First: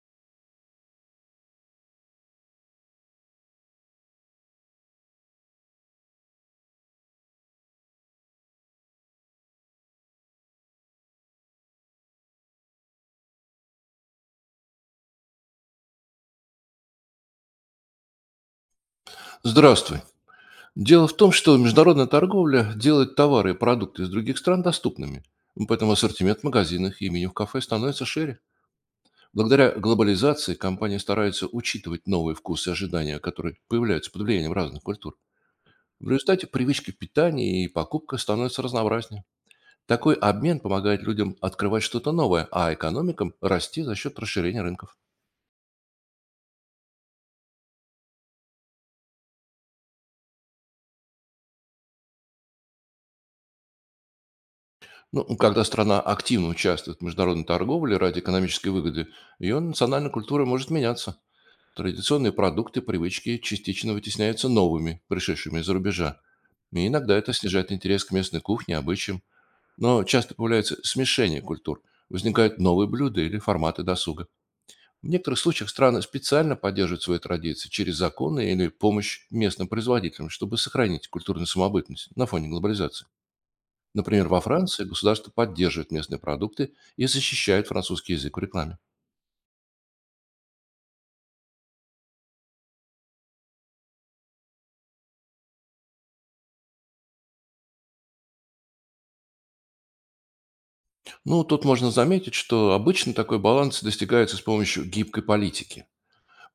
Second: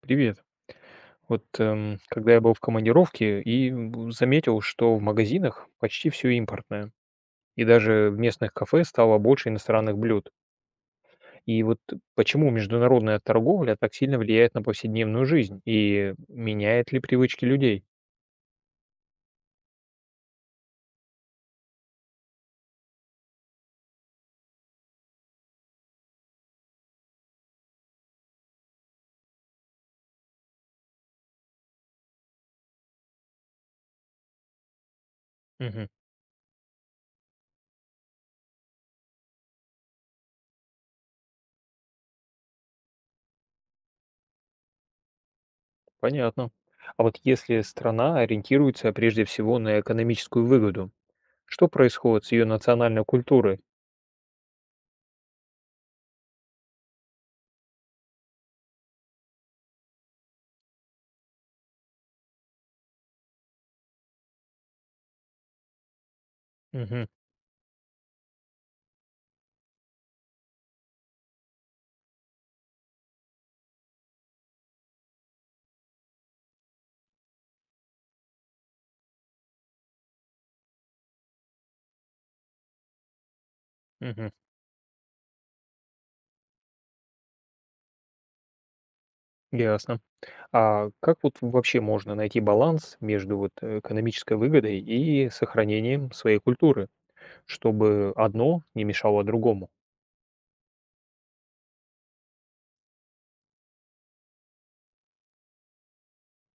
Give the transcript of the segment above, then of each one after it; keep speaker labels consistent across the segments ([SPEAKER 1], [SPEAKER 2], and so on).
[SPEAKER 1] Привет. Когда я был в командировке заметил, что в магазинах почти все импортное. И даже в местных кафе стало больше иностранных блюд. И вот почему международная торговля так сильно влияет на повседневную жизнь и меняет ли привычки людей?
[SPEAKER 2] Здравствуй. Дело в том, что международная торговля делает товары и продукты из других стран доступными, поэтому ассортимент в магазинах и меню в кафе становится шире. Благодаря глобализации компании стараются учитывать новые вкусы и ожидания, которые появляются под влиянием разных культур.
[SPEAKER 1] Мгм.
[SPEAKER 2] В результате привычки питания и покупка становятся разнообразнее. Такой обмен помогает людям открывать что-то новое, а экономикам расти за счет расширения рынков.
[SPEAKER 1] Понятно. А вот если страна ориентируется прежде всего на экономическую выгоду, что происходит с ее национальной культурой?
[SPEAKER 2] Ну, когда страна активно участвует в международной торговле ради экономической выгоды, ее национальная культура может меняться. Традиционные продукты, привычки частично вытесняются новыми, пришедшими из-за рубежа. И
[SPEAKER 1] Мгм.
[SPEAKER 2] иногда это снижает интерес к местной кухне, обычаям. Но часто появляется смешение культур. Возникают новые блюда или форматы досуга. В некоторых случаях страны специально поддерживают свои традиции через законы или помощь местным производителям, чтобы сохранить культурную самобытность на фоне глобализации. Например,
[SPEAKER 1] Мгм.
[SPEAKER 2] во Франции государство поддерживает местные продукты и защищает французский язык в рекламе.
[SPEAKER 1] Ясно. А как вот вообще можно найти баланс между экономической выгодой и сохранением своей культуры, чтобы одно не мешало другому?
[SPEAKER 2] Ну, тут можно заметить, что обычно такой баланс достигается с помощью гибкой политики.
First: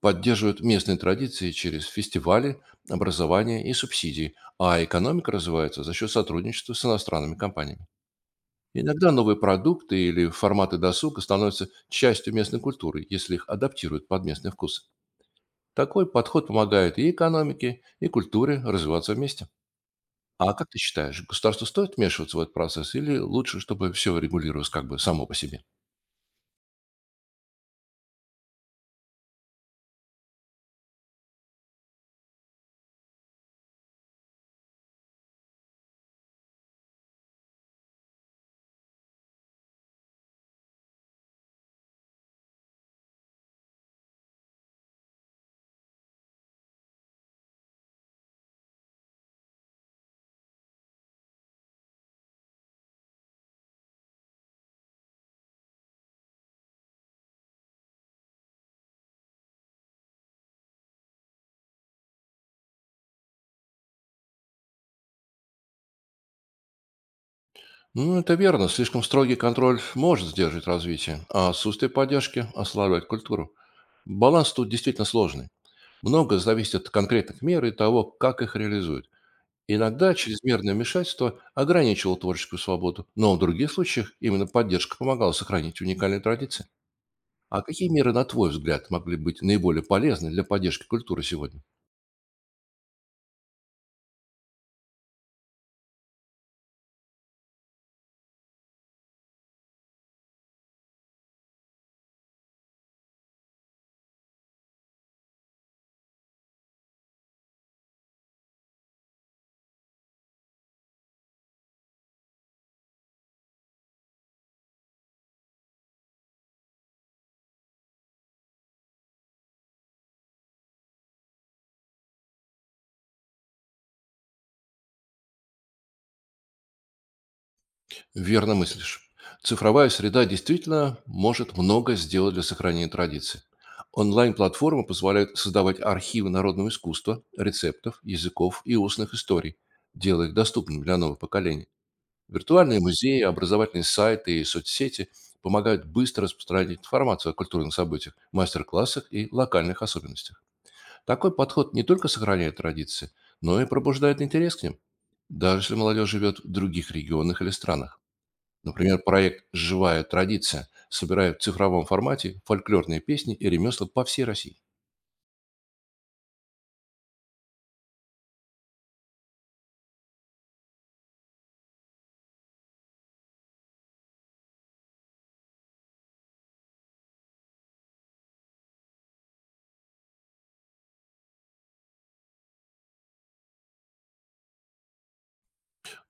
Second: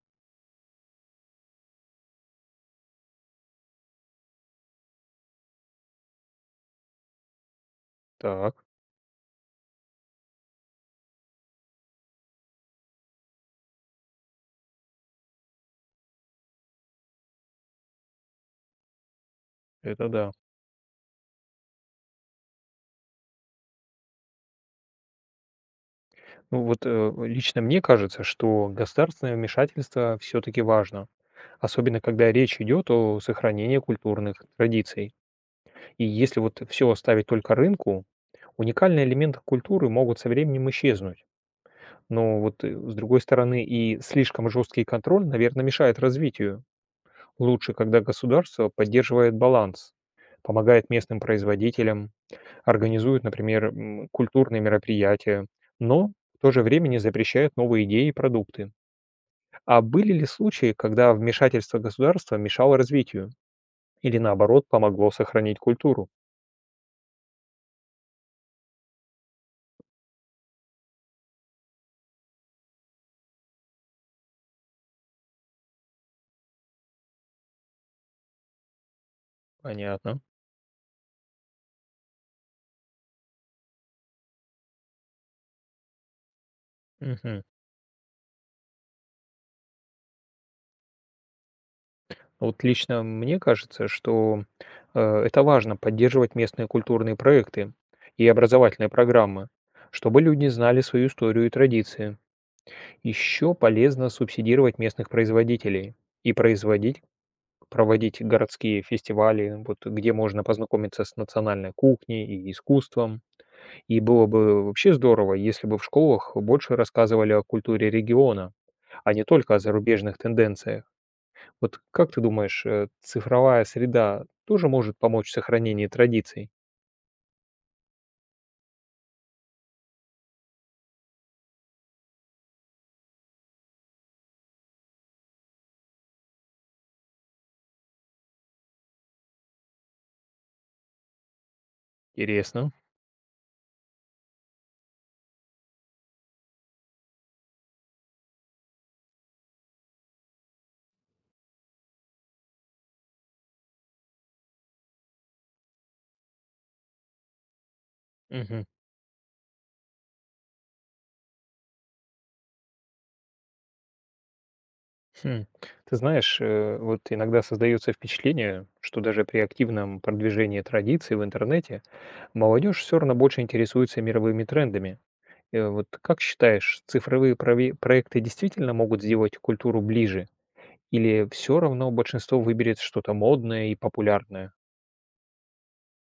[SPEAKER 2] Поддерживают местные традиции через фестивали, образование и субсидии, а экономика развивается за счет сотрудничества с иностранными компаниями.
[SPEAKER 1] Так,
[SPEAKER 2] Иногда новые продукты или форматы досуга становятся частью местной культуры, если их адаптируют под местный вкус. Такой подход помогает и экономике, и культуре развиваться вместе.
[SPEAKER 1] это да.
[SPEAKER 2] А как ты считаешь, государству стоит вмешиваться в этот процесс или лучше, чтобы все регулировалось как бы само по себе?
[SPEAKER 1] Лично мне кажется, что государственное вмешательство все-таки важно, особенно когда речь идет о сохранении культурных традиций. И если вот все оставить только рынку, уникальные элементы культуры могут со временем исчезнуть. Но с другой стороны и слишком жесткий контроль, наверное, мешает развитию. Лучше, когда государство поддерживает баланс, помогает местным производителям, организует, например, культурные мероприятия, но в то же время не запрещает новые идеи и продукты. А были ли случаи, когда вмешательство государства мешало развитию или наоборот помогло сохранить культуру?
[SPEAKER 2] Ну, это верно. Слишком строгий контроль может сдерживать развитие, а отсутствие поддержки ослабляет культуру. Баланс тут действительно сложный. Многое зависит от конкретных мер и того, как их реализуют. Иногда
[SPEAKER 1] Понятно.
[SPEAKER 2] чрезмерное вмешательство ограничивало творческую свободу, но в других случаях именно поддержка помогала сохранить уникальные традиции.
[SPEAKER 1] Мгм.
[SPEAKER 2] А какие меры, на твой взгляд, могли быть наиболее полезны для поддержки культуры сегодня?
[SPEAKER 1] Вот лично мне кажется, что это важно поддерживать местные культурные проекты и образовательные программы, чтобы люди знали свою историю и традиции. Еще полезно субсидировать местных производителей и производить, проводить городские фестивали, вот, где можно познакомиться с национальной кухней и искусством. И было бы вообще здорово, если бы в школах больше рассказывали о культуре региона, а не только о зарубежных тенденциях. Вот как ты думаешь, цифровая среда тоже может помочь в сохранении традиций?
[SPEAKER 2] Верно мыслишь. Цифровая среда действительно может много сделать для сохранения традиций. Онлайн-платформы позволяют создавать архивы народного искусства, рецептов, языков и устных историй, делая их доступными для новых поколений.
[SPEAKER 1] Интересно.
[SPEAKER 2] Виртуальные музеи, образовательные сайты и соцсети помогают быстро распространять информацию о культурных событиях, мастер-классах и локальных особенностях. Такой подход не только сохраняет традиции, но и пробуждает интерес к ним, даже если молодежь живет в других регионах или странах.
[SPEAKER 1] Мгм.
[SPEAKER 2] Например, проект «Живая традиция» собирает в цифровом формате фольклорные песни и ремесла по всей России.
[SPEAKER 1] Хм. Ты знаешь, вот иногда создается впечатление, что даже при активном продвижении традиций в интернете молодежь все равно больше интересуется мировыми трендами. Вот как считаешь, проекты действительно могут сделать культуру ближе? Или все равно большинство выберет что-то модное и популярное?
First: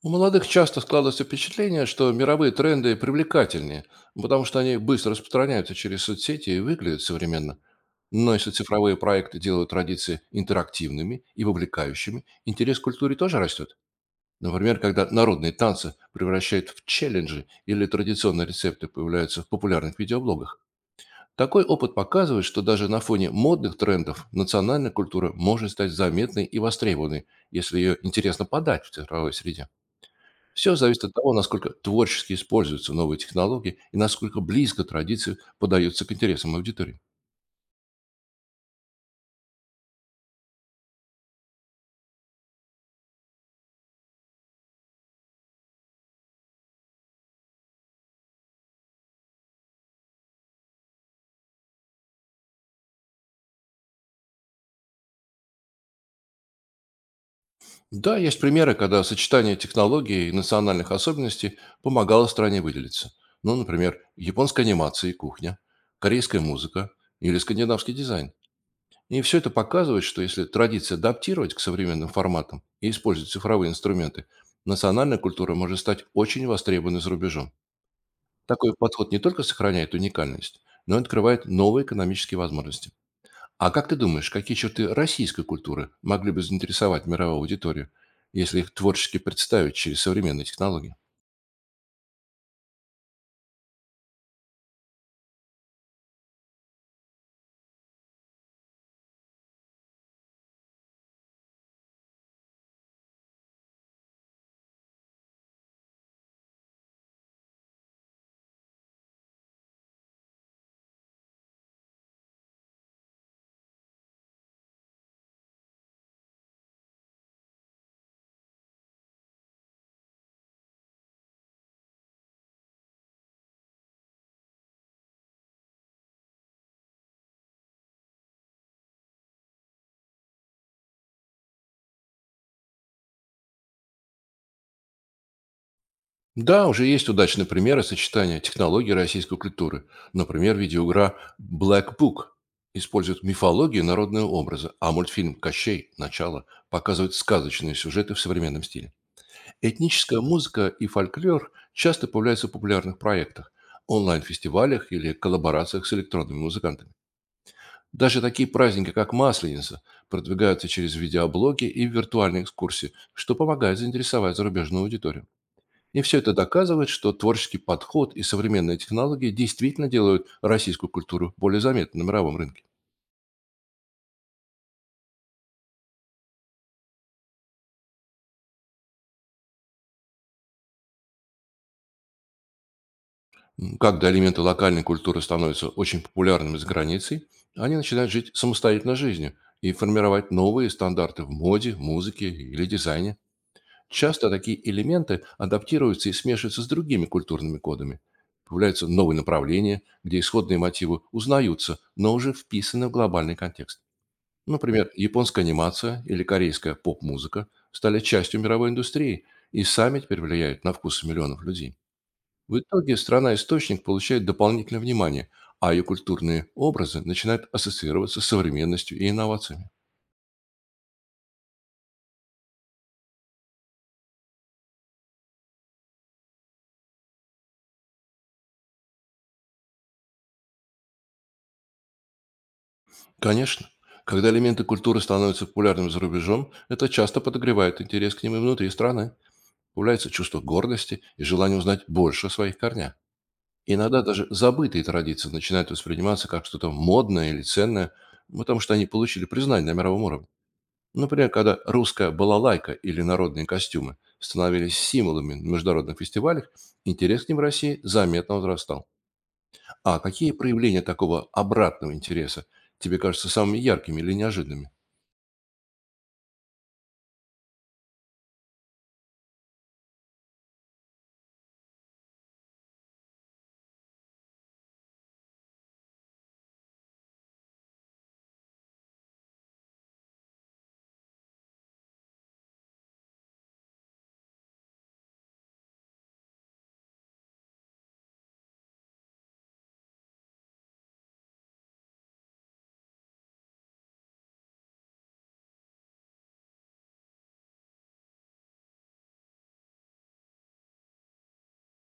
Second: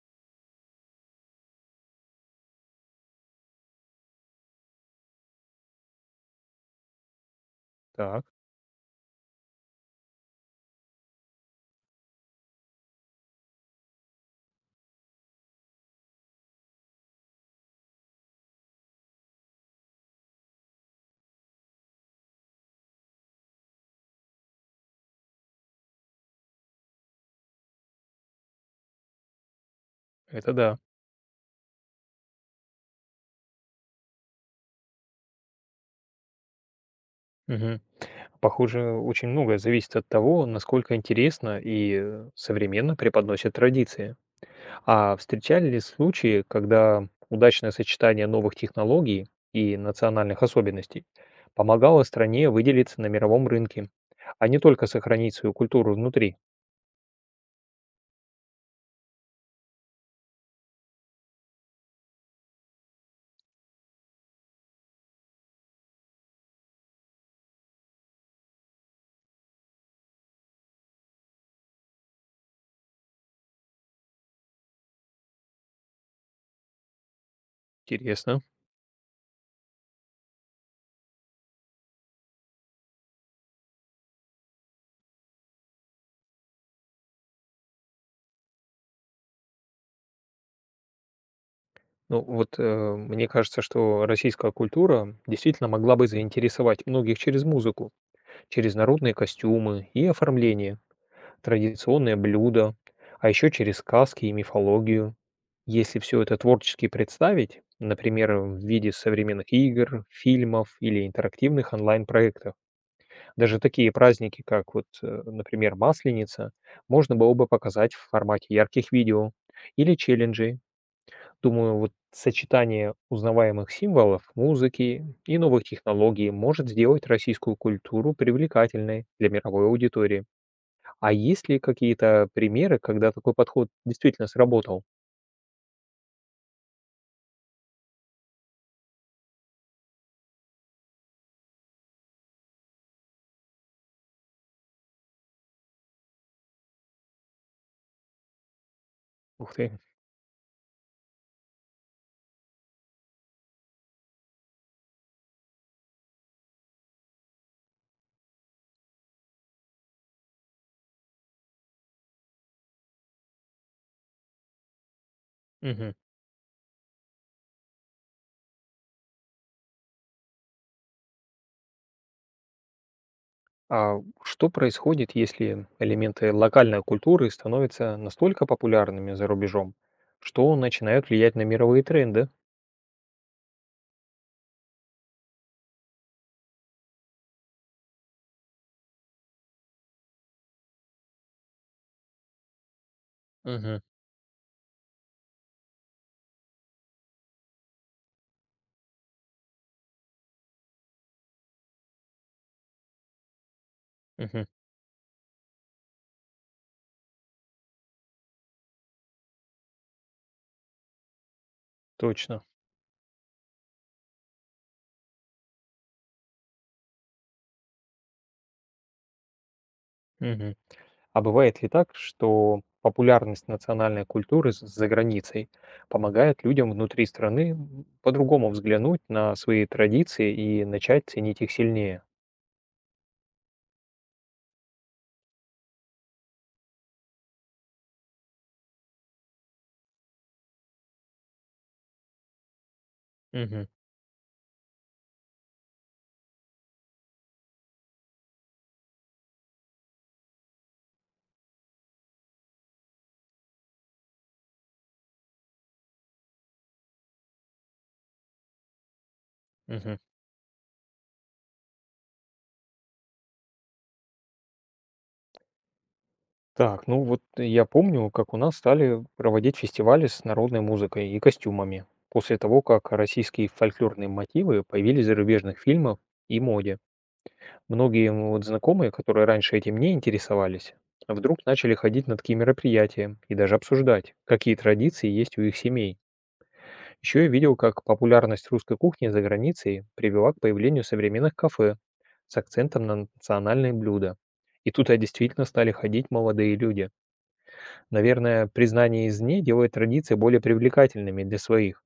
[SPEAKER 2] У молодых часто складывается впечатление, что мировые тренды привлекательнее, потому что они быстро распространяются через соцсети и выглядят современно.
[SPEAKER 1] Так,
[SPEAKER 2] Но если цифровые проекты делают традиции интерактивными и вовлекающими, интерес к культуре тоже растет. Например, когда народные танцы превращают в челленджи или традиционные рецепты появляются в популярных видеоблогах. Такой опыт показывает, что даже на фоне модных трендов национальная культура может стать заметной и востребованной, если ее интересно подать в цифровой среде.
[SPEAKER 1] это
[SPEAKER 2] Все
[SPEAKER 1] да.
[SPEAKER 2] зависит от того, насколько творчески используются новые технологии и насколько близко традиции подаются к интересам аудитории.
[SPEAKER 1] Мгм. Похоже, очень многое зависит от того, насколько интересно и современно преподносят традиции. А встречали ли случаи, когда удачное сочетание новых технологий и национальных особенностей помогало стране выделиться на мировом рынке, а не только сохранить свою культуру внутри?
[SPEAKER 2] Да, есть примеры, когда сочетание технологий и национальных особенностей помогало стране выделиться. Ну, например, японская анимация и кухня, корейская музыка или скандинавский дизайн. И все это показывает, что если традиции адаптировать к современным форматам и использовать цифровые инструменты, национальная культура может стать очень востребованной за рубежом.
[SPEAKER 1] Интересно.
[SPEAKER 2] Такой подход не только сохраняет уникальность, но и открывает новые экономические возможности. А как ты думаешь, какие черты российской культуры могли бы заинтересовать мировую аудиторию, если их творчески представить через современные технологии?
[SPEAKER 1] Мне кажется, что российская культура действительно могла бы заинтересовать многих через музыку, через народные костюмы и оформление. Традиционные блюда, а еще через сказки и мифологию. Если все это творчески представить, например, в виде современных игр, фильмов или интерактивных онлайн-проектов, даже такие праздники, как например, Масленица, можно было бы показать в формате ярких видео или челленджей. Думаю, вот сочетание узнаваемых символов, музыки и новых технологий может сделать российскую культуру привлекательной для мировой аудитории. А есть ли какие-то примеры, когда такой подход действительно сработал?
[SPEAKER 2] Да, уже есть удачные примеры сочетания технологий российской культуры. Например, видеоигра Black Book использует мифологию и народные образы, а мультфильм «Кощей. Начало» показывает сказочные сюжеты в современном стиле.
[SPEAKER 1] Ух ты.
[SPEAKER 2] Этническая музыка и фольклор часто появляются в популярных проектах, онлайн-фестивалях или коллаборациях с электронными музыкантами. Даже такие праздники, как Масленица, продвигаются через видеоблоги и виртуальные экскурсии, что помогает заинтересовать зарубежную аудиторию.
[SPEAKER 1] Мгм.
[SPEAKER 2] И все это доказывает, что творческий подход и современные технологии действительно делают российскую культуру более заметной на мировом рынке.
[SPEAKER 1] А что происходит, если элементы локальной культуры становятся настолько популярными за рубежом, что начинают влиять на мировые тренды?
[SPEAKER 2] Когда элементы локальной культуры становятся очень популярными за границей, они начинают жить самостоятельной жизнью и формировать новые стандарты в моде, музыке или дизайне.
[SPEAKER 1] Мгм.
[SPEAKER 2] Часто такие элементы адаптируются и смешиваются с другими культурными кодами. Появляются новые направления, где исходные мотивы узнаются, но уже вписаны в глобальный контекст.
[SPEAKER 1] Мгм.
[SPEAKER 2] Например, японская анимация или корейская поп-музыка стали частью мировой индустрии и сами теперь влияют на вкусы миллионов людей.
[SPEAKER 1] Точно.
[SPEAKER 2] В итоге страна-источник получает дополнительное внимание, а ее культурные образы начинают ассоциироваться с современностью и инновациями.
[SPEAKER 1] Мгм. А бывает ли так, что популярность национальной культуры за границей помогает людям внутри страны по-другому взглянуть на свои традиции и начать ценить их сильнее?
[SPEAKER 2] Конечно, когда элементы культуры становятся популярными за рубежом, это часто подогревает интерес к ним и внутри страны. Появляется чувство гордости и желание узнать больше о своих корнях.
[SPEAKER 1] Мгм.
[SPEAKER 2] Иногда даже забытые традиции начинают восприниматься как что-то модное или ценное, потому что они получили признание на мировом уровне. Например, когда русская балалайка или народные костюмы становились символами на международных фестивалях, интерес к ним в России заметно возрастал.
[SPEAKER 1] Мгм.
[SPEAKER 2] А какие проявления такого обратного интереса тебе кажутся самыми яркими или неожиданными?
[SPEAKER 1] Так, ну вот я помню, как у нас стали проводить фестивали с народной музыкой и костюмами, после того, как российские фольклорные мотивы появились в зарубежных фильмах и моде. Многие вот знакомые, которые раньше этим не интересовались, вдруг начали ходить на такие мероприятия и даже обсуждать, какие традиции есть у их семей. Еще я видел, как популярность русской кухни за границей привела к появлению современных кафе с акцентом на национальные блюда. И тут действительно стали ходить молодые люди. Наверное, признание извне делает традиции более привлекательными для своих.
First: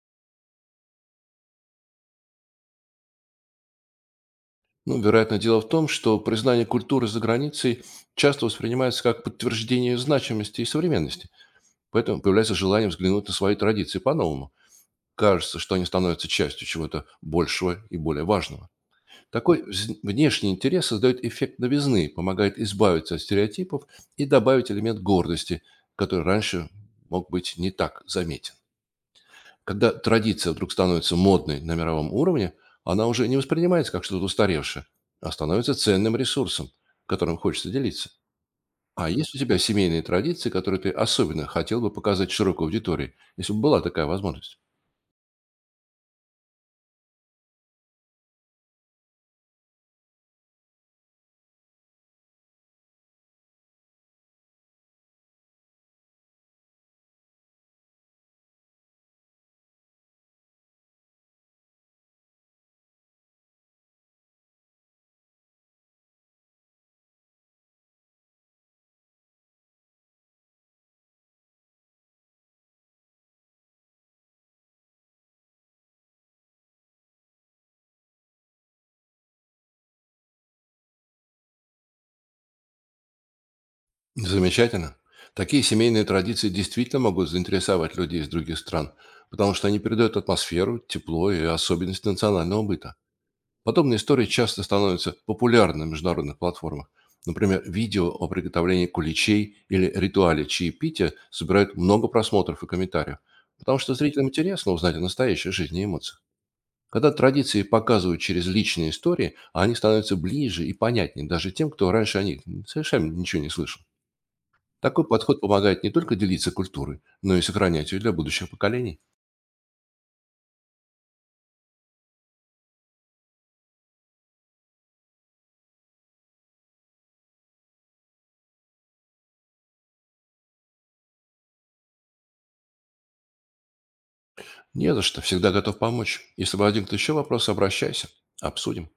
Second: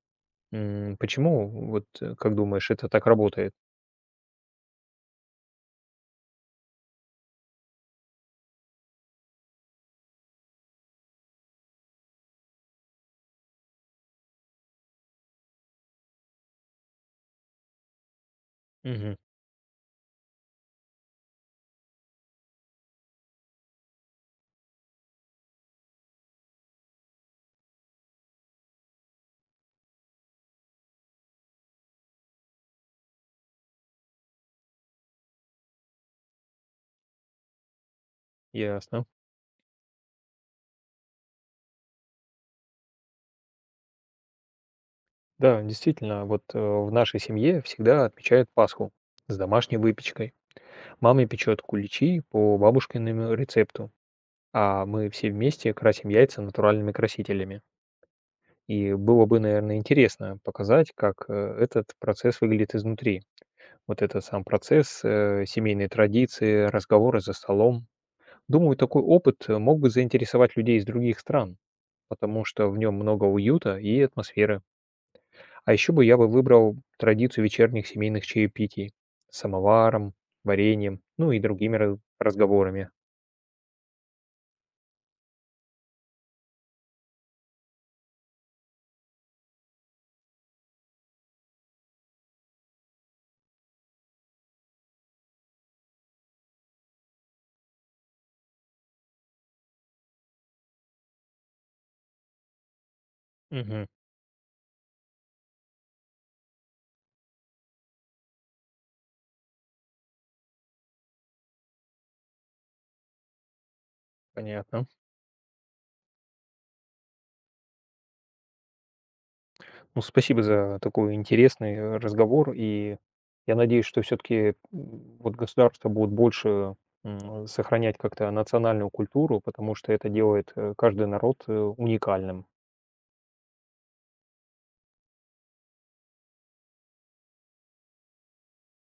[SPEAKER 1] Почему, как думаешь, это так работает?
[SPEAKER 2] Ну, вероятно, дело в том, что признание культуры за границей часто воспринимается как подтверждение значимости и современности, поэтому появляется желание взглянуть на свои традиции по-новому. Кажется, что они становятся частью чего-то большего и более важного.
[SPEAKER 1] Мгм.
[SPEAKER 2] Такой внешний интерес создает эффект новизны, помогает избавиться от стереотипов и добавить элемент гордости, который раньше мог быть не так заметен. Когда традиция вдруг становится модной на мировом уровне, она уже не воспринимается как что-то устаревшее, а становится ценным ресурсом, которым хочется делиться.
[SPEAKER 1] Ясно.
[SPEAKER 2] А есть у тебя семейные традиции, которые ты особенно хотел бы показать широкой аудитории, если бы была такая возможность?
[SPEAKER 1] Да, действительно, в нашей семье всегда отмечают Пасху с домашней выпечкой. Мама печет куличи по бабушкиному рецепту, а мы все вместе красим яйца натуральными красителями. И было бы, наверное, интересно показать, как этот процесс выглядит изнутри. Вот этот сам процесс, семейные традиции, разговоры за столом. Думаю, такой опыт мог бы заинтересовать людей из других стран, потому что в нем много уюта и атмосферы. А еще бы я бы выбрал традицию вечерних семейных чаепитий с самоваром, вареньем, ну и другими разговорами.
[SPEAKER 2] Замечательно. Такие семейные традиции действительно могут заинтересовать людей из других стран, потому что они передают атмосферу, тепло и особенность национального быта. Подобные истории часто становятся популярны на международных платформах. Например, видео о приготовлении куличей или ритуале чаепития собирают много просмотров и комментариев, потому
[SPEAKER 1] Мгм.
[SPEAKER 2] что зрителям интересно узнать о настоящей жизни и эмоциях. Когда традиции показывают через личные истории, они становятся ближе и понятнее даже тем, кто раньше о них совершенно ничего не слышал.
[SPEAKER 1] Понятно.
[SPEAKER 2] Такой подход помогает не только делиться культурой, но и сохранять ее для будущих поколений.
[SPEAKER 1] Ну, спасибо за такой интересный разговор, и я надеюсь, что все-таки вот государства будут больше сохранять как-то национальную культуру, потому что это делает каждый народ уникальным.
[SPEAKER 2] Не за что, всегда готов помочь. Если возникнут еще вопросы, обращайся, обсудим.